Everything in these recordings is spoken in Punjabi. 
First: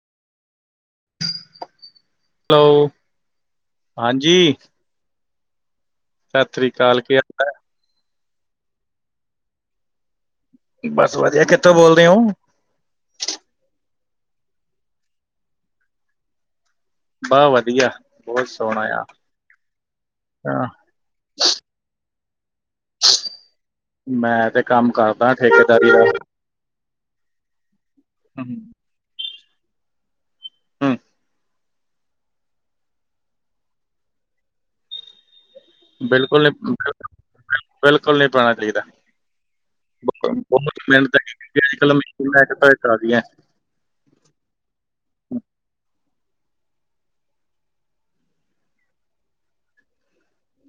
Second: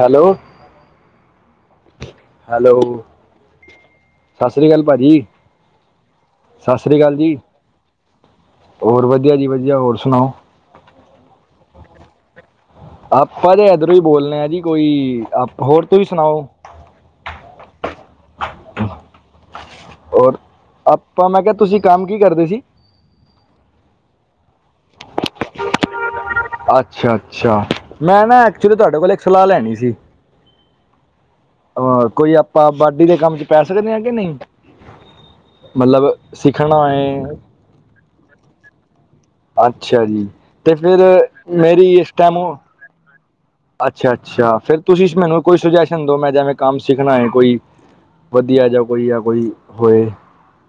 ਹੈਲੋ। ਹੈਲੋ ਸਤਿ ਹਾਂਜੀ ਸ਼੍ਰੀ ਅਕਾਲ ਭਾਜੀ। ਸਤਿ ਸ਼੍ਰੀ ਅਕਾਲ ਕੀ ਹਾਲ ਹੈ। ਹੋਰ ਵਧੀਆ ਜੀ ਵਧੀਆ ਹੋਰ ਸੁਣਾਓ। ਬਸ ਵਧੀਆ ਕਿੱਥੋਂ ਬੋਲਦੇ ਹੋ। ਆਪਾਂ ਤੇ ਏਧਰੋਂ ਹੀ ਬੋਲਣੇ ਆ ਜੀ ਕੋਈ ਹੋਰ ਤੁਸੀਂ ਸੁਣਾਓ। ਬਹੁਤ ਵਧੀਆ ਬਹੁਤ ਸੋਹਣਾ ਆ। ਹੋਰ ਹਾਂ, ਆਪਾਂ ਮੈਂ ਕਿਹਾ ਤੁਸੀਂ ਕੰਮ ਕੀ ਕਰਦੇ ਸੀ। ਮੈਂ ਤੇ ਕੰਮ ਕਰਦਾ ਠੇਕੇਦਾਰੀ ਦਾ। ਅੱਛਾ-ਅੱਛਾ ਮੈਂ ਨਾ ਐਕਚੁਲੀ ਹਮ ਤੁਹਾਡੇ ਕੋਲ ਇੱਕ ਸਲਾਹ ਲੈਣੀ ਸੀ। ਹਾਂ ਕੋਈ ਆਪਾਂ ਬਾਢੀ ਦੇ ਕੰਮ ਚ ਪੈ ਸਕਦੇ ਆ ਕਿ ਨਹੀਂ। ਮਤਲਬ ਬਿਲਕੁਲ ਨੀ ਸਿੱਖਣਾ ਹੈ। ਬਿਲਕੁਲ ਨਹੀਂ ਪੈਣਾ ਚਾਹੀਦਾ। ਅੱਛਾ ਜੀ ਤੇ ਬਹੁਤ ਫਿਰ ਮਿਹਨਤ ਕੀਤੀ ਅੱਜ ਕਲ ਮਸ਼ੀਨਾਂ ਇਕ ਤੋਂ ਇਕ ਆ ਰਹੀਆਂ। ਅੱਛਾ-ਅੱਛਾ ਫੇਰ ਤੁਸੀਂ ਮੈਨੂੰ ਕੋਈ ਸੁਜੈਸ਼ਨ ਦੋ ਮੈਂ। ਮੈਂ ਕੰਮ ਸਿੱਖਣਾ ਹੈ ਕੋਈ ਵਧੀਆ ਜਾਂ ਕੋਈ ਜਾਂ ਕੋਈ ਹੋਏ।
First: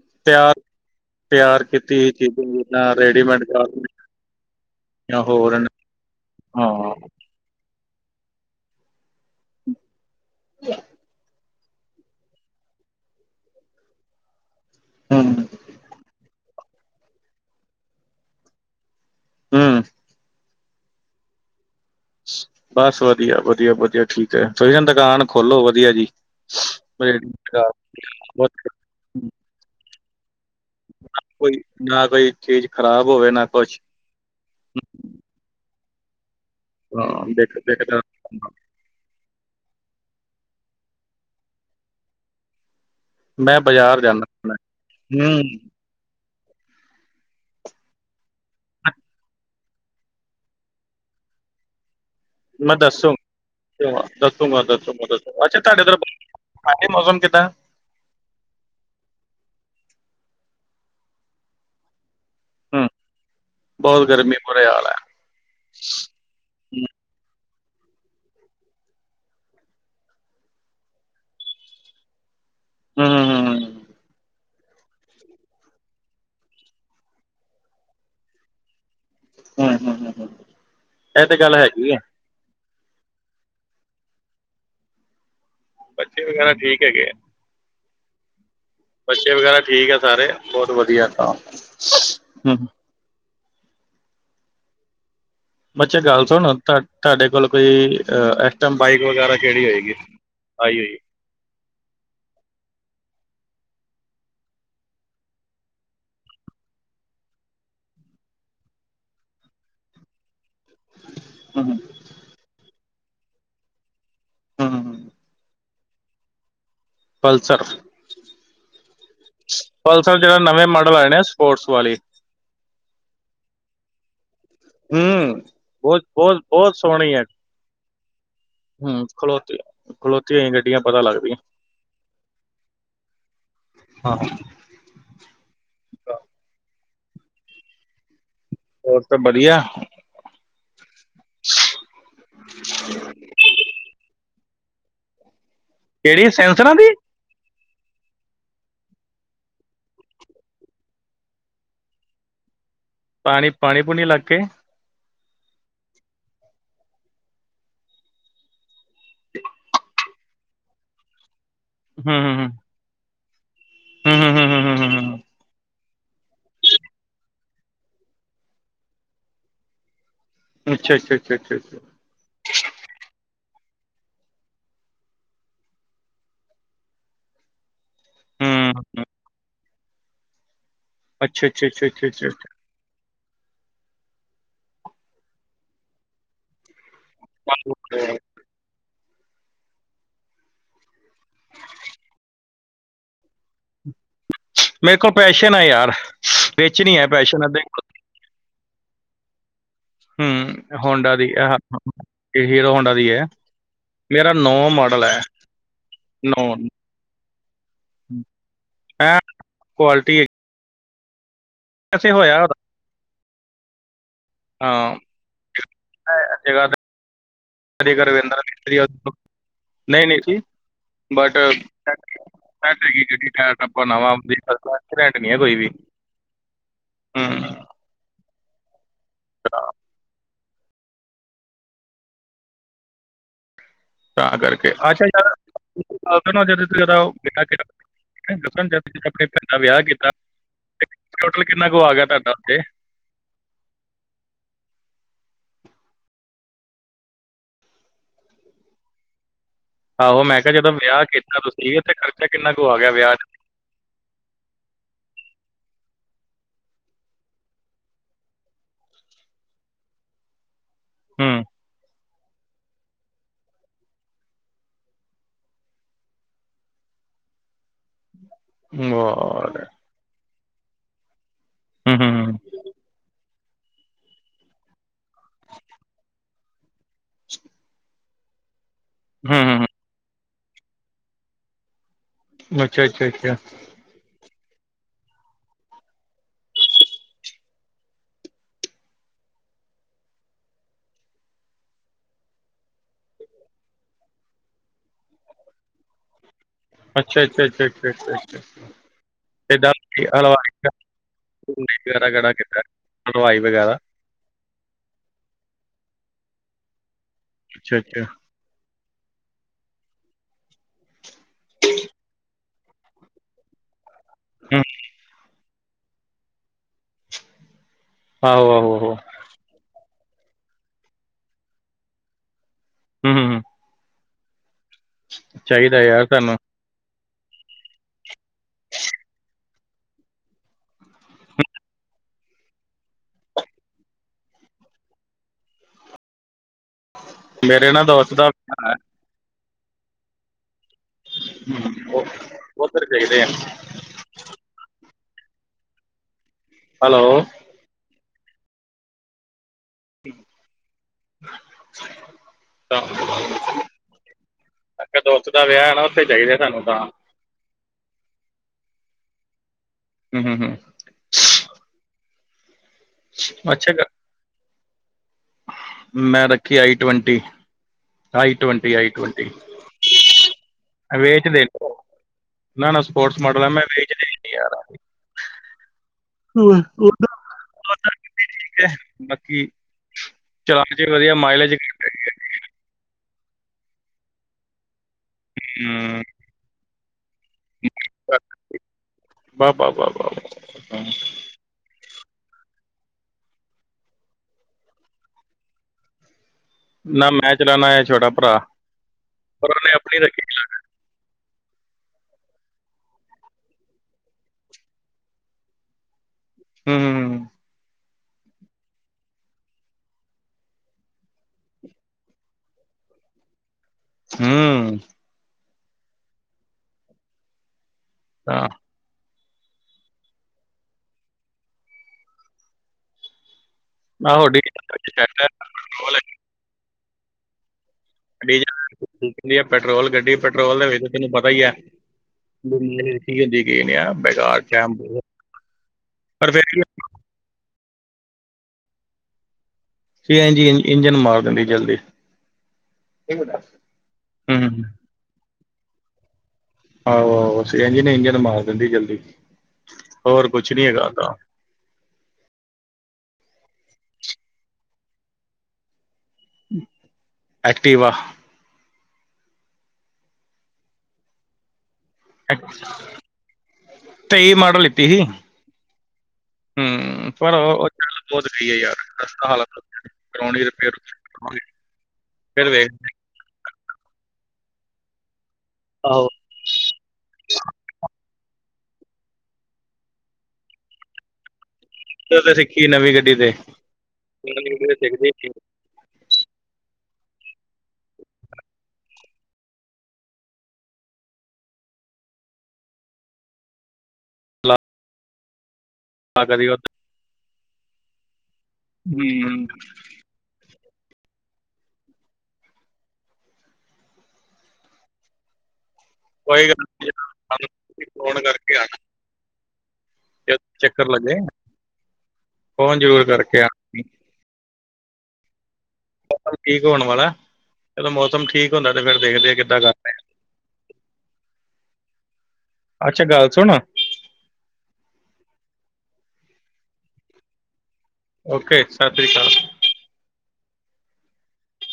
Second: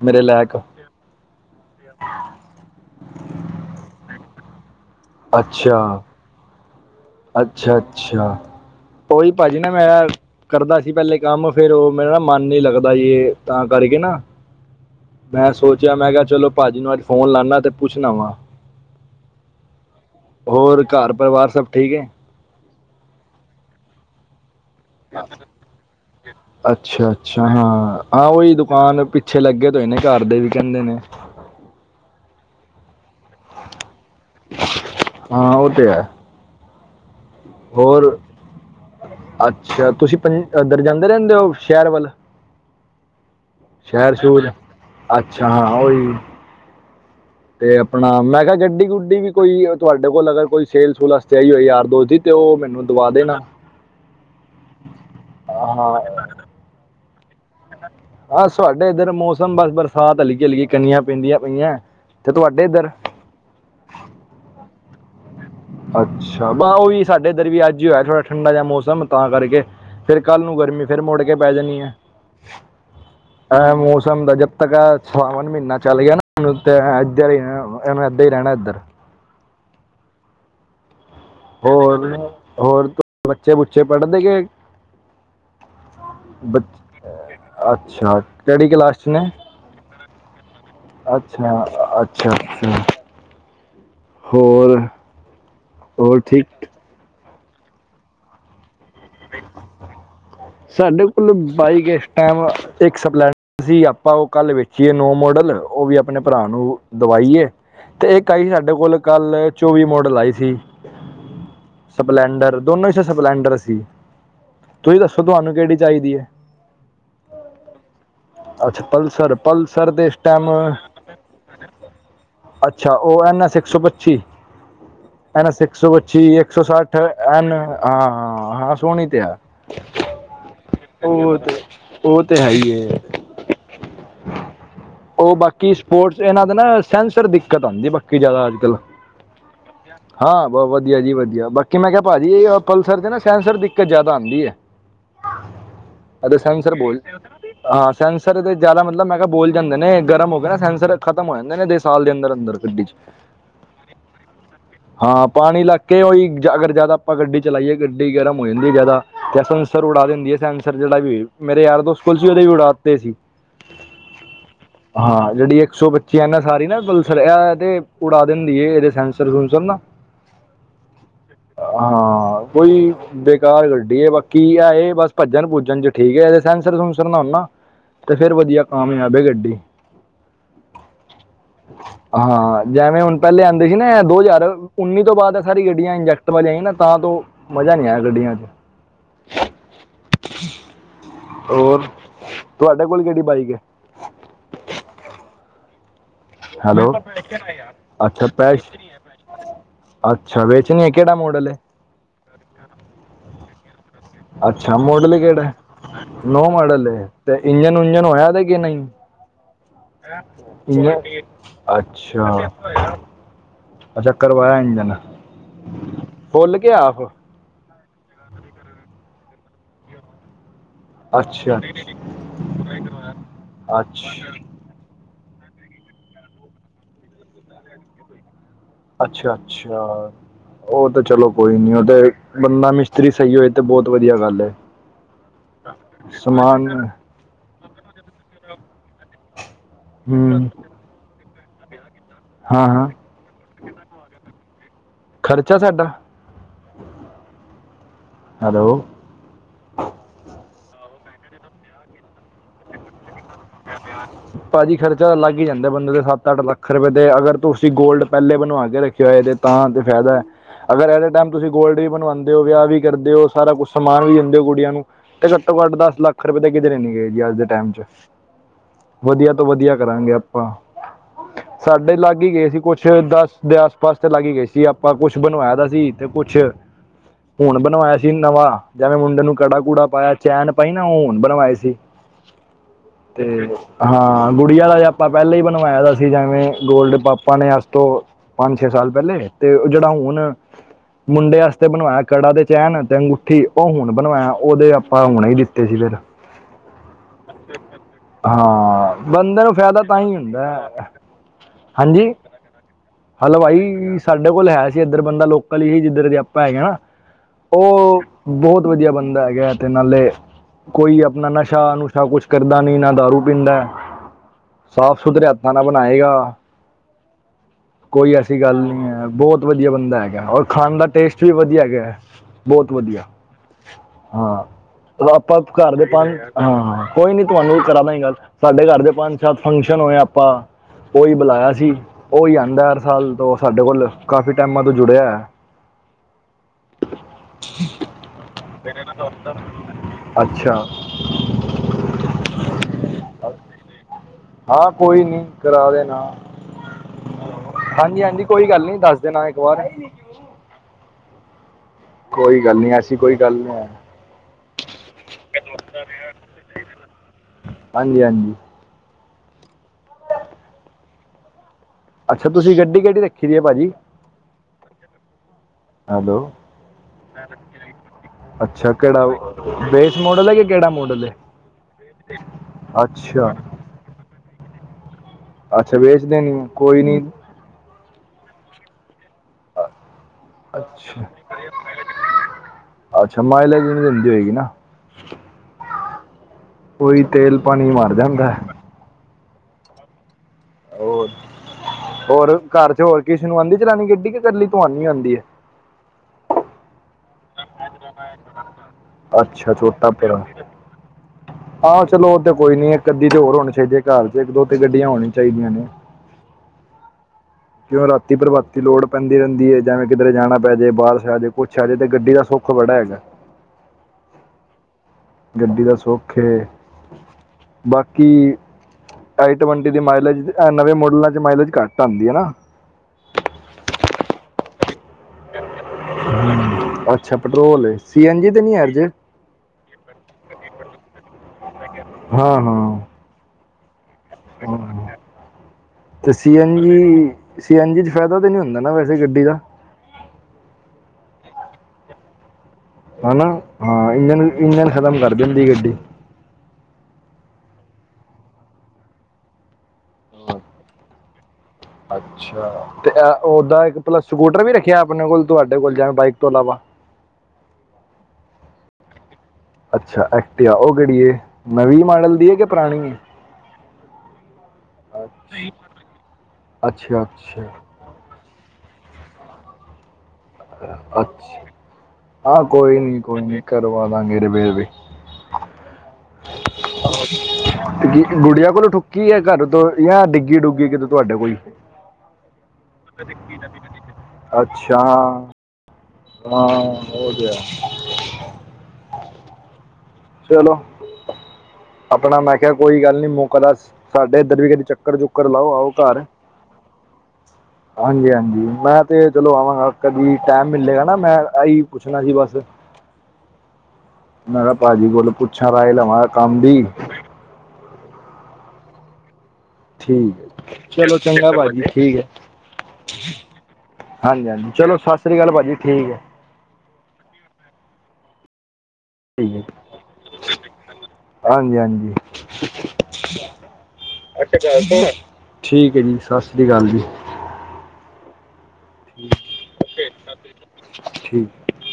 ਮੇਰੇ ਲਾਇਕ ਤਿਆਰ-ਤਿਆਰ ਕੀਤੀ ਸੀ ਚੀਜ਼ਾਂ ਜਨਾ ਰੇਡੀਮੇਡ ਕਾਰ। ਅੱਛਾ। ਹਾਂ। ਅੱਛਾ-ਅੱਛਾ ਉਹੀ ਭਾਜੀ ਨਾ ਮੇਰਾ ਕਰਦਾ ਸੀ ਪਹਿਲੇ ਕੰਮ। ਫੇਰ ਉਹ ਮੇਰੇ ਨਾ ਮਨ ਨੀ ਲੱਗਦਾ ਜ ਤਾਂ ਕਰਕੇ ਨਾ। ਹਮ ਮੈਂ ਸੋਚਿਆ ਮੈਂ ਕਿਹਾ ਚਲੋ ਭਾਜੀ ਨੂੰ ਅੱਜ ਫੋਨ ਲਾਨਾ ਤੇ ਪੁੱਛਣਾ ਵਾ। ਹਮ। ਹੋਰ ਘਰ ਪਰਿਵਾਰ ਸਭ ਠੀਕ ਹੈ। ਬਸ ਵਧੀਆ-ਵਧੀਆ-ਵਧੀਆ ਠੀਕ ਹੈ ਤੁਹੀ ਦੁਕਾਨ ਖੋਲੋ ਵਧੀਆ ਜੀ। ਅੱਛਾ-ਅੱਛਾ ਹਾਂ ਆਹ ਉਹੀ ਦੁਕਾਨ ਪਿੱਛੇ ਲੱਗੇ ਤਾਂ ਹੋਏ ਨੇ ਘਰ ਦੇ ਵੀ। ਕਹਿੰਦੇ ਨੇ ਨਾ ਕੋਈ ਨਾ ਕੋਈ ਚੀਜ਼ ਖ਼ਰਾਬ ਹੋਵੇ ਨਾ ਕੁਛ। ਹਾਂ ਉਹ ਤੇ ਹੈ। ਹੋਰ [unintelligible] ਅੱਛਾ ਤੁਸੀਂ ਪੰ ਇਧਰ ਜਾਂਦੇ ਰਹਿੰਦੇ ਹੋ ਸ਼ਹਿਰ ਵੱਲ। ਮੈਂ ਬਾਜ਼ਾਰ ਸ਼ਹਿਰ ਜਾਂਦਾ ਸ਼ੂਰ ਹੁਨਾ ਅੱਛਾ ਹੂੰ ਹਾਂ ਓਹੀ। ਤੇ ਆਪਣਾ ਮੈਂ ਕਿਹਾ ਗੱਡੀ ਗੁੱਡੀ ਵੀ ਕੋਈ ਤੁਹਾਡੇ ਕੋਲ ਅਗਰ ਕੋਈ ਸੇਲ ਸੂਲ ਆਸਤੇ ਆਈ ਹੋ ਯਾਰ ਦੋਸਤ ਦੀ। ਤੇ ਉਹ ਮੈਨੂੰ ਦਵਾ ਦੇਣਾ। ਦੱਸਗਾ ਦ ਦੱਸ ਅੱਛਾ ਤੁਹਾਡੇ ਸਾੇ ਮ ਕਿ ਹਾਂ ਤੁਹਾਡੇ ਇੱਧਰ ਮੌਸਮ ਬਸ ਬਰਸਾਤ ਹਲੀਕ ਹਲਕ ਕੰਨੀਆਂ ਪੈਂਦੀਆਂ ਪਈਆਂ ਤੇ ਤੁਹਾਡੇ ਹਮ ਇਧਰ ਬਹੁਤ ਗਰਮੀ ਬੁਰ ਹਾਲ ਹੈ ਅੱਛਾ ਵ ਉਹੀ ਸਾਡੇ ਇੱਧਰ ਵੀ ਅੱਜ ਹੀ ਹੋਇਆ ਥੋੜਾ ਠੰਡਾ ਜਾਂ ਮੌਸਮ ਤਾਂ ਕਰਕੇ ਫੇਰ ਕੱਲ੍ਹ ਨੂੰ ਗਰਮੀ ਫਿਰ ਮੁੜ ਕੇ ਪੈ ਜਾਂਣੀ ਹੈ ਹੂੰ ਹੂੰ ਹੂੰ ਅ ਮੌਸਮ ਦਾ ਜ ਛਵਨ ਮਹੀਨਾ ਚੱਲ ਗਿਆ ਨਾ ਤੇ ਇੱਧਰ ਹੀ ਇਹਨੂੰ ਇਏਦਾਂ ਹੀ ਰਹਿਣਾ ਇਏਧਰ ਹਮ ਹਮ ਇਹ ਤੇ ਗੱਲ ਹੈਗੀ ਆ ਹੋਰ ਹੋਰ ਬੱਚੇ ਬੁੱਛੇ ਪੜ੍ਹ ਦੇ ਕੇ ਬੱਚੇ ਵਗੈਰਾ ਠੀਕ ਹੈਗੇ ਸ਼ਛਕ ਟਡੀ ਕਲਾਸ ਚ ਨੇ ਬੱਚੇ ਵਗੈਰਾ ਠੀਕ ਆ ਸਾਰੇ ਬਹੁਤ ਵਧੀਆ ਤਾਂ। ਅੱਛਾ ਅੱਛਾ ਹੂੰ ਅੱਛਾ ਹੋਰ ਬੱਚਾ ਹੋਰ ਗੱਲ ਠੀਕ ਸੁਣ ਤੁਹਾਡੇ ਕੋਲ ਕੋਈਟਮ ਬਾਈਕ ਵਗੈਰਾ ਕਿਹੜੀ ਹੋਏਗੀ ਆਈ ਹੋਈ ਸਾਡੇ ਕੋਲ ਬਾਈਕ ਇਸ ਟਾਈਮ ਇੱਕ ਸਪਲੈ ਅਸੀਂ ਆਪਾਂ ਉਹ ਕੱਲ ਵੇਚੀਏ ਨੋ ਮੋਡਲ ਉਹ ਵੀ ਆਪਣੇ ਭਰਾ ਨੂੰ ਦਵਾਈਏ ਤੇ ਇਹ ਕਾਈ ਸਾਡੇ ਕੋਲ ਕੱਲ ਚੌਵੀ ਮੋਡਲ ਆਈ ਸੀ ਹੂੰ ਸਪਲੈਂਡਰ ਦੋਨੋ ਹੀ ਸਪਲੈਂਡਰ ਸੀ ਹੂੰ ਹੂੰ ਤੁਸੀਂ ਹੂੰ ਦੱਸੋ ਤੁਹਾਨੂੰ ਕਿਹੜੀ ਚਾਹੀਦੀ ਹੈ? ਪਲਸਰ ਅੱਛਾ ਪਲਸਰ, ਪਲਸਰ ਤੇ ਇਸ ਜਿਹੜਾ ਟਾਈਮ ਨਵੇਂ ਮਾਡਲ ਆਏ ਨੇ ਸਪੋਰਟਸ ਵਾਲੀ ਅੱਛਾ, ਉਹ ਐਨ-ਸ-ਇੱਕ-ਸੌ-ਪੱਚੀ ਹੂੰ ਬਹੁਤ ਐਨ-ਸ-ਏਕ-ਸੌ-ਪੱਚੀ, ਬਹੁਤ ਬਹੁਤ ਇੱਕ-ਸੌ-ਸਾਠ, ਸੋਹਣੀ ਹੈ ਐਨ ਹਾਂ-ਹਾਂ, ਹਾਂ ਹੂੰ ਸੋਹਣੀ ਤੇ ਆ ਖਲੋਤੀ ਖਲੋਤੀ ਹੋਈ ਗੱਡੀਆਂ ਪਤਾ ਲੱਗਦੀਆਂ ਉਹ ਤੇ, ਉਹ ਤੇ ਹੈ ਏ। ਹਾਂ ਉਹ ਬਾਕੀ ਸਪੋਰਟਸ, ਇਹਨਾਂ ਦੇ ਨਾ ਸੈਂਸਰ ਦਿੱਕਤ ਆਉਂਦੀ ਬਾ ਕੀ ਜ਼ਿਆਦਾ ਅੱਜ-ਕੱਲ? ਆਹ ਹਾਂ, ਬਹੁ ਵਧੀਆ ਜੀ ਵਧੀਆ। ਬਾਕੀ ਮੈਂ ਕਿਹਾ ਭਾਜੀ, ਪਲਸਰ ਦੇ ਨਾ ਸੈਂਸਰ ਦਿੱਕਤ ਜ਼ਿਆਦਾ ਆਉਂਦੀ ਹੈ। ਅ ਕਿਹੜੀ ਤੇ ਸੈਂਸਰਾਂ ਸੈਂਸਰ ਦੀ ਬੋਲ? ਹਾਂ। ਸੈਂਸਰ ਤਾਂ ਜ਼ਿਆਦਾ ਮਤਲਬ ਮੈਂ ਕਿਹਾ ਬੋਲ ਜਾਂਦੇ ਨੇ, ਗਰਮ ਹੋ ਗਏ ਨਾ ਸੈਂਸਰ ਖਤਮ ਹੋ ਜਾਂਦੇ ਨੇ, ਦੋ ਸਾਲ ਦੇ ਅੰਦਰ-ਅੰਦਰ ਗੱਡੀ 'ਚ। ਪਾਣੀ-ਪਾਣੀ, ਪੂਣੀ ਲੱਗ ਕੇ? ਹਾਂ ਪਾਣੀ ਲਗਕੇ ਹੋਈ ਅਗਰ ਜ਼ਿਆਦਾ ਆਪਾਂ ਗੱਡੀ ਚਲਾਈਏ ਗੱਡੀ ਗਰਮ ਹੋ ਜਾਂਦੀ ਜ਼ਿਆਦਾ ਯਾਤ ਅਂ -ਆ ਦਿੰਦੀ ਹੈ ਸੈਂਸਰ ਜਿਹੜਾ ਵੀ। ਮੇਰੇ ਯਾਰ-ਦੋਸਤ ਕੋਲ ਹੂੰ ਸੀ, ਉਹਦੇ ਹੂੰ ਵੀ ਉਡਾ ਦਿੱ ਤੇ ਸੀ। ਹੂੰ ਹੂੰ ਹੂੰ ਹੂੰ ਹੂੰ ਹੂੰ ਹੂੰ ਹਾਂ, ਜਿਹੜੀ ਇੱਕ-ਸੌ-ਪਚ ਚੈਨਾਂ ਸਾਰੀ ਨਾ ਏ ਪਲਸਰ, ਏ ਤੇ ਉਡਾ ਦਿੰਦੀ ਏ ਇਹਦੇ ਸੈਂਸਰ-ਸੁਸਰ ਨਾ। ਅੱਛਾ ਅੱਛਾ ਅੱਛਾ ਅੱਛਾ ਅੱਛਾ ਹਾਂ, ਕੋਈ ਦੇਖ ਸਟਾਰ ਗੱਡੀ ਹੈ, ਬਾਕੀ ਆ ਇਹ ਬਸ ਭੱਜਣ-ਭੂਜਣ ਚ ਠੀਕ ਹੈ, ਏਹਦੇ ਸੈਂਸਰ-ਸੁਂਸਰ ਨਾ ਹੋਨ ਨਾ ਤੇ ਫੇਿਰ ਵਧੀਆ ਹੂੰ ਕਾਮਯਾਬ ਹੈ ਗੱਡੀ। ਅੱਛਾ ਅੱਛਾ ਅੱਛਾ ਅੱਛਾ ਅੱਛਾ ਹਾਂ, ਜੈਵੇਂ ਹੁਣ ਪਹਿਲੇ ਆਉਂਦੇ ਸੀ ਨਾ, ਦੋ ਹਜ਼ਾਰ ਉੱਨੀ ਤੋਂ ਬਾਅਦ ਇਹ ਸਾਰੀ ਗੱਡੀਆਂ ਇੰਜੈਕਟ ਵਾਲੀਆਂ ਆਈ ਨਾ ਤਾਂ ਤੋ ਮਜ਼ਾ ਨਹੀਂ ਆਇਆ ਅੱਛਾ ਗੱਡੀਆਂ ਚ ਹੋਰ, ਤੁਹਾਡੇ ਕੋਲ ਕਿਹੜੀ ਬਾਈਕ ਹੈ? ਮੇਰੇ ਕੋਲ ਪੈਸ਼ਨ ਹੈ ਯਾਰ। ਵਿੱਚ ਹੈਲੋ ਨੀ ਹੈ ਪੈਸ਼ਨ। ਅ ਦੇਖੋ। ਅੱਛਾ ਪੈਸ਼ ਅੱਛਾ ਹੁਂ, ਵੇਚਣੀ ਹੈ ਕਿਹੜਾ ਹੋਂਡਾ ਦੀ, ਮਾਡਲ ਹੈ ਇਹ ਹੀਰੋ ਹੋਂਡਾ ਦੀ ਹੈ। ਮੇਰਾ ਨੌ ਅੱਛਾ, ਮਾਡਲ ਮੋਡਲ ਹੈ ਕਿਹੜਾ? ਨੋ ਨੌ ਮਾੱਡਲ ਏ। ਤੇ ਇੰਜਨ-ਉੰਜਨ ਹੋਇਆ ਤੇ ਕਿ ਨਹੀਂ। ਐ ਕੁਆਲਿਟੀ ਐਸੇ ਅੱਛਾ। ਹੋਇਆ ਉਹਦਾ ਅੱਛਾ ਕਰਵਾਇਆ ਇੰਜਨ ਹਾਂ, [unintelligible] ਏ ਫੁੱਲ ਕੇ ਆਫ ਜਗਾਪਰੀ [unintelligible] ਨਾ ਮਿਸਤਰੀ, [unintelligible] ਨਹੀਂ-ਨਹੀਂ ਜੀ। [unintelligible] ਨਹੀਂ ਅੱਛਾ ਅੱਛਾ ਹੈ ਕੋਈ ਵੀ। ਹੁਂ। ਅੱਛਾ-ਅੱਛਾ, ਉਹ ਤੇ ਚਲੋ ਕੋਈ ਨਹੀਂ। ਉਹ ਤੇ ਬੰਦਾ ਮਿਸਤਰੀ ਸਹੀ ਹ ਤਾਂ ਕਰਕੇ। ਅੱਛਾ ਯਾਰਾ ਆਪਣੋ ਜਾਂਦਾ ਸਮਾਨ ਤੋਂ ਜਾਂਦਾ ਓ [unintelligible] ਆਪਣੇ ਭੈਣ ਦਾ ਵਿਆਹ ਕੀਤਾ [inaudible] ਫਿਰ ਕਿੰਨਾ ਕੁ ਆ ਗਿਆ? ਤੁਹਾਡਾ ਉੱਤੇ ਹਾਂ-ਹਾਂ, ਖਰਚਾ ਸਾਡਾ? ਹੈਲੋ। ਆਹੋ ਮੈਂ ਕਿਹਾ ਜਦੋਂ ਵਿਆਹ ਕੀਤਾ ਤੁਸੀਂ, ਤੇ ਖਰਚਾ ਕਿੰਨਾ ਕੁ ਆ ਗਿਆ ਵਿਆਹ ਚ? ਧ ਭਾਜੀ, ਖਰਚਾ ਲੱਗ ਹੀ ਜਾਂਦਾ ਬੰਦੇ ਦੇ ਸੱਤ-ਅਠ ਲੱਖ ਰੁਪਏ ਤੇ ਅਗਰ ਤੁਸੀਂ ਗੋਲਡ ਪਹਿਲੇ ਬਣਵਾ ਕੇ ਰੱਖ ਹੋਯਾ ਤੇ। ਤਾਂ ਤੇ ਫਾਇਦਾ ਹ। ਅਗਰ ਐਟੇ ਟਾਈਮ ਹੂੰ ਤੁਸੀਂ ਗੋਲਡ ਵੀ ਬਣਵਾਂਦੇ ਹੋ ਤੇ ਵਿਆਹ ਵੀ ਕਰ ਦਿਓ ਸਾਰਾ ਕੁਝ ਸਮਾਨ ਵੀ ਦਿਨ ਦੇ ਉਹ ਗੁੜੀਆਂ ਨੂੰ ਤੇ ਘੱਟੋ-ਘੱਟ ਦੱਸ ਲੱਖ ਰੁਪਏ ਤੇ ਕਿਧਰੇ ਨਹੀਂ ਗਏ ਜ ਅੱਜ ਦੇ ਟਾਈਮ ਚ। ਵਧੀਆ ਤੋਂ ਵਾਹ ਵਧੀਆ ਕਰਾਂਗੇ ਅਪ ਆਪਾਂ। ਸਾਡੇ ਹੂੰ ਹੂੰ ਲੱਗ ਹੀ ਹੂੰ ਗਏ ਸੀ ਕੁਝ ਦੱਸ- ਦੇ ਆਸ ਪਾਸ ਤੇ ਲੱਗ ਗਈ ਸੀ। ਆਪਾਂ ਕੁਛ ਬਣਵਾਤਆ ਸੀ ਤੇ ਕੁਛ ਹੁਣ ਬਣਵਾਇਆ ਜੀ ਨਵਾਂ। ਜੈਵੇਂ ਮੁੰਡੇ ਨੂੰ ਹੂੰ ਹੂੰ, ਕੜਾ-ਕੁੜਾ ਪਾਇਆ ਚੈਨ ਪਾਈ ਨਾ ਉਹ ਹੁਣ ਬਣਵਾਏ ਸੀ। [inaudible] ਤੇ ਹਾਂ ਗੁੜੀਆ ਦਾਸ ਜੀ ਆਪਾਂ ਪਹਿਲੇ ਬਣਵਾਇਆ ਸੀ ਜਿਵੇਂ ਗੋਲਡ ਪਾਪਾ ਨੇ ਅੱਜ ਤੋਂ ਪੰਜ ਛੇ ਸਾਲ ਪਹਿਲੇ। ਤੇ ਜਿਹੜਾ ਹੁਣ ਮੁੰਡੇ ਵਾਸਤੇ ਬਣਾਇਆ ਕੜਾ ਤੇ ਚੈਨ ਤੇ ਅੰਗੂਠੀ ਉਹ ਹੁਣ ਬਣਵਾਇਆ ਉਹਦੇ ਆਪਾਂ ਹੁਣੇ ਹੀ ਦਿੱਤੇ ਸੀ। [inaudible] ਅੱਛਾ ਅੱਛਾ ਅੱਛਾ ਅੱਛਾ ਅੱਛਾ ਅੱਛਾ। ਹਾਂ ਬੰਦੇ ਨੂੰ ਤੇ ਦਾਲ ਫਾਇਦਾ ਤਾਂ ਹੀ ਹੁੰਦਾ। ਹਲਵਾਈ ਦਾ ਵਗੈਰਾ ਹਾਂਜੀ ਕਿਹੜਾ ਕੀਤਾ ਵਗੈਰਾ ਹਲਵਾਈ ਸਾਡੇ ਕੋਲ ਹੈ ਸੀ ਇਧਰ ਬੰਦਾ ਲੋਕਲ ਜਿੱਧਰ ਆਪਾਂ ਹੈਗੇ ਆ ਨਾ ਅੱਛਾ ਅੱਛਾ ਉਹ ਬਹੁਤ ਵਧੀਆ ਬੰਦਾ ਤੇ ਨਾਲੇ ਕੋਈ ਆਪਣਾ ਨਸ਼ਾ ਨੁਸ਼ਾ ਕੁਝ ਕਰਦਾ ਨਹੀਂ ਨਾ ਦਾਰੂ ਪੀਂਦਾ ਹੂੰ ਸਾਫ ਸੁਥਰੇ ਹੱਥ ਥਾਂ ਨਾਲ ਬਣਾਏਗਾ ਕੋਈ ਐਸੀ ਆਹੋ ਗੱਲ ਆਹੋ ਨਹੀਂ ਆਹੋ ਹੈ ਬਹੁਤ ਵਧੀਆ ਬੰਦਾ ਹੈਗਾ ਹੋਰ ਖਾਣ ਦਾ ਟੇਸਟ ਵੀ ਵਧੀਆ ਹੈਗਾ ਬਹੁਤ ਵਧੀਆ ਹੂੰ ਹੂੰ ਹਾਂ ਆਪਾਂ ਘਰ ਚਾਹੀਦਾ ਦੇ ਯਾਰ ਤੁਹਾਨੂੰ ਕੋਈ ਨਹੀਂ ਤੁਹਾਨੂੰ ਕਰਾਦਾ ਗੱਲ ਸਾਡੇ ਘਰ ਦੇ ਪੰਜ ਸੱਤ ਫੰਕਸ਼ਨ ਹੋਏ ਆਪਾਂ ਉਹ ਇਹ ਬੁਲਾਇਆ ਸੀ ਉਹ ਆਂਦਾ ਹਰ ਸਾਲ ਉਹ ਸਾਡੇ ਕੋਲ ਕਾਫੀ ਟਾਈਮ ਤੋਂ [inaudible] ਮੇਰੇ ਨਾ ਦੋਸਤ ਦਾ [inaudible] ਅੱਛਾ ਉਧਰ ਗਏ ਨੇ ਹਾਂ ਕੋਈ ਨਹੀਂ ਕਰਾ ਦੇਣਾ ਹੈਲੋ ਹਾਂਜੀ ਹਾਂਜੀ ਕੋਈ ਗੱਲ ਨਹੀਂ ਦੱਸ ਦੇਣਾ ਇਕ ਵਾਰ ਕੋਈ ਗੱਲ ਨਹੀਂ ਐਸੀ ਕੋਈ ਗੱਲ ਨਹੀਂ ਹੈ ਅੱਗੇ ਦੋਸਤ ਦਾ ਵਿਆਹ ਹੈ ਨਾ ਉੱਥੇ ਚਾਹੀਦਾ ਸਾਨੂੰ ਤਾਂ ਹਾਂਜੀ ਹਾਂਜੀ ਹਮ ਹਮ ਹਮ ਅੱਛਾ ਤੁਸੀਂ ਗੱਡੀ ਕਿਹੜੀ ਰੱਖੀ ਹੋਈ ਹੈ ਭਾਜੀ ਮੈਂ ਹੈਲੋ ਰੱਖੀ ਹ ਆਈ-ਟਵੰਟੀ ਆਈ ਅੱਛਾ ਟਵੰਟੀ ਆਈ ਕਿਹੜਾ ਟਵੰਟੀ ਬੇਸ ਮਾਡਲ ਹੈ ਕਿ ਕਿਹੜਾ ਮਾਡਲ ਹੈ ਵੇਚ ਦੇ ਨਾ ਨਾ ਸਪੋਰਟਸ ਅੱਛਾ ਮਾਡਲ ਮੈਂ ਵੇਚ ਦੇਣੀ ਹ ਯਾਰਾ ਅੱਛਾ ਵੇਚ ਦੇਣੀ ਹ ਕੋਈ ਨਹੀਂ [inaudible] [unintelligible] ਚਲਾ ਜੇ ਵਧੀਆ ਮਾਈਲੇਜ ਅੱਛਾ-ਅੱਛਾ ਮਾਈਲੇਜ ਨੂੰ ਦਿੰਦੀ ਹੋਏਗੀ ਨਾ ਹੂੰ ਕੋਈ ਤੇਲ ਪਾਣੀ ਮਰ ਜਾਂਦਾ। ਬਾਹ-ਬਾਹ-ਬਾਹ-ਬਾਹ ਹੋਰ ਹੋਰ ਘਰ ਚ ਹੋਰ ਕਿਸ ਨੂੰ ਆਂਦੀ ਚੱਲਾਣੀ ਗੱਡੀ ਕ ਕਲੀ ਤੁਆਨੂੰ ਈ ਆਂਦੀ ਐ ਨਾ ਮੈਂ ਚਲਾਣਾ ਐ ਛੋਟਾ ਭਰਾ ਪਰ ਅੱਛਾ ਉਹਨੇ ਛੋਟਾ ਆਪਣੀ ਪਰਾ। ਰੱਖੀ ਆਹੋ ਚਲੋ ਓ ਤੇ ਕੋਈ ਨੀ ਇੱਕ ਅੱਧੀ ਤੇ ਚ ਹੋਰ ਹੋਣੀ ਚਾਈਦੀ ਘਰ ਚ ਇੱਕ ਦੋ ਤੇ ਗੱਡੀਆਂ ਹੋਣੀਆਂ ਚਾਈਦੀਆਂ ਨੇ ਹੂੰ ਕਿਂ ਰਾਤੀ ਪ੍ਰਭਾਤੀ ਲੋੜ ਪੈਂਦੀ ਰਹਿੰਦੀ ਐ ਜੈਵੇ ਕਿਧਰ ਜਾਣਾ ਪੈ ਜੇ ਬਾਰਿਸ਼ ਆ ਜੇ ਕੁੱਛ ਆ ਜੇ ਤੇ ਗੱਡੀ ਦਾ ਸੁੱਖ ਬੜਾ ਹੈਗਾ। [inaudible] ਹੂੰ ਗੱਡੀ ਦਾ ਸੁੱਖ ਏ ਬਾਕੀ ਹਾਂ ਆਈ ਟਵੰਟੀ ਦੀ ਮਾਈਲੇਜ ਨਵੇਂ ਮੋਡਲਾਂ ਚ ਮਾਈਲੇਜ ਘੱਟ ਆਂਦੀ ਐ ਨਾ। ਆਹ [unintelligible] ਅੱਛਾ ਪਟਰੋਲ ਏ ਗੱਡੀ ਜਾ ਪੈਟਰੋਲ ਗੱਡੀ ਪੈਟਰੋਲ ਦੇ ਵਿੱਚ ਤੈਨੂੰ ਪਤਾ ਈ ਐ। ਹਾਂ ਹਾਂ [unintelligible] ਨੇ ਆ ਬੇਕਾਰ ਟਾਈਮ ਤੇ ਪਰ ਸੀ ਐਨ ਫਿਰ ਵੀ ਜੀ ਸੀ ਐਨ ਜੀ ਚ ਫੈਦਾ ਤੇ ਨੀ ਹੁੰਦਾ ਨਾ ਵੈਸੇ ਗੱਡੀ ਦਾ ਸੀ ਐਨ ਜੀ ਇੰਜਣ ਮਾਰ ਦਿੰਦੀ ਜਲਦੀ। ਹਨਾ ਹੂੰ ਹਾਂ ਇੰਜਣ ਇੰਜਣ ਖ਼ਤਮ ਕਰ ਦਿੰਦੀ ਗੱਡੀ ਸੀ ਐਨ ਜੀ ਨੇ ਇੰਜਨ ਮਾਰ ਦਿੰਦੀ ਜਲਦੀ ਹੋਰ ਕੁੱਛ ਨੀ ਹੈਗਾ ਓਦਾ। ਅੱਛਾ ਤੇ ਅ ਓਦਾਂ ਇੱਕ ਪਲ ਸਕੂਟਰ ਵੀ ਰੱਖਿਆ ਆਪਣੇ ਕੋਲ ਤੁਹਾਡੇ ਕੋਲ ਜਾਂ ਬਾਈ ਐਕਟੀਵਾ। ਅੱਛਾ ਐਕਟੀਵਾ ਓ ਕੇਡੀ ਏ ਨਵੀਂ ਮਾਡਲ ਦੀ ਏ ਕੇ ਪੁਰਾਣੀ ਏ। ਤੇਈ ਮਾਡਲ ਲਿੱਤੀ ਸੀ ਅੱਛਾ ਹੂੰ ਪਰ ਅੱਛਾ ਬੋਤ ਗਈ ਐ ਯਾਰ ਰਸਤਾ ਹਾਲ [inaudible] ਅੱਛ ਹਾਂ ਫਿਰ ਵੇਖ ਕੋਈ ਨੀ ਕੋਈ ਨੀ ਕਰਵਾ ਲਾਗੇ ਰਿਪੇਅਰ। ਆਹੋ ਗੁੱਡੀਆ ਕੋਲ ਠੁੱਕੀ ਆ ਘਰ ਤੋਂ ਜਾਂ ਡਿੱਗੀ ਡੁੱਗੀ ਕਿਤੇ ਤੁਹਾਡੇ ਕੋਲ ਈ ਤੇ ਸਿੱਖੀ ਨਵੀਂ ਗੱਡੀ ਤੇ ਅੱਛਾ। ਸਿੱਖਦੀ ਹਾਂ ੳਹ ਤੇ ਹੈ। ਚਲੋ। ਆਪਣਾ ਮੈਂ ਕਿਆ ਕੋਈ ਗੱਲ ਨੀ ਮੌਕਾ ਦਾ ਸਾਡੇ ਇੱਧਰ ਵੀ ਕਦੀ ਚੱਕਰ ਚੁੱਕਰ ਲਾਓ ਆਓ। ਹਾਂ ਕਦੀ ਓ ਹਾਂਜੀ-ਹਾਂਜੀ ਮੈਂ ਤੇ ਚਲੋ ਹੂੰ ਆਵਾਂਗਾ ਕਦੀ ਟੈਮ ਮਿਲੇਗਾ। ਨਾ ਮੈਂ ਆਈ ਪੁੱਛਣਾ ਸੀ ਬਸ ਮੈਂ । ਭਾਜੀ ਕੋਲ ਪੁੱਛਾਂ ਰਾਏ ਲ ਕੋਈ ਗੱਲ ਨੀ ਸਾਨੂੰ ਤੁਸੀ ਫੋਨ ਕਰਕੇ ਆਣਾ ਜੇ ਠੀਕ ਚੱਕਰ ਚਲੋ ਲੱਗੇ ਚੰਗਾ ਭਾਜੀ ਠੀਕ ਐ। ਫੋਨ ਜ਼ਰੂਰ ਕਰਕੇ ਆਣਾ ਹਾਂਜੀ-ਹਾਂਜੀ ਚਲੋ ਸਤਿ ਸ੍ਰੀ ਅਕਾਲ ਭਾਜੀ। ਠੀਕ ਹੈ ਮੌਸਮ ਠੀਕ ਹੋਣ ਵਾਲਾ ਚਲੋ ਮੌਸਮ ਠੀ ਹੁੰਦਾ ਤੇ ਫੇਰ ਦੇਖਦੇ ਆ ਠੀਕ ਹੈ ਕਿੱਦਾਂ ਕਰਨੇ ਆ। ਹਾਂਜੀ ਹਾਂਜੀ [inaudible] ਅੱਛਾ ਗੱਲ ਸੁਣ ਠੀਕ ਐ ਜੀ ਸਤਿ ਸ਼੍ਰੀ ਅਕਾਲ ਜੀ। ਓਕੇ ਸਤਿ ਸ੍ਰੀ ਠੀਕ ਅਕਾਲ ਓਕੇ ਸਤਿ ਸ਼੍ਰੀ ਆਕਾਲ ਠੀਕ [inaudible]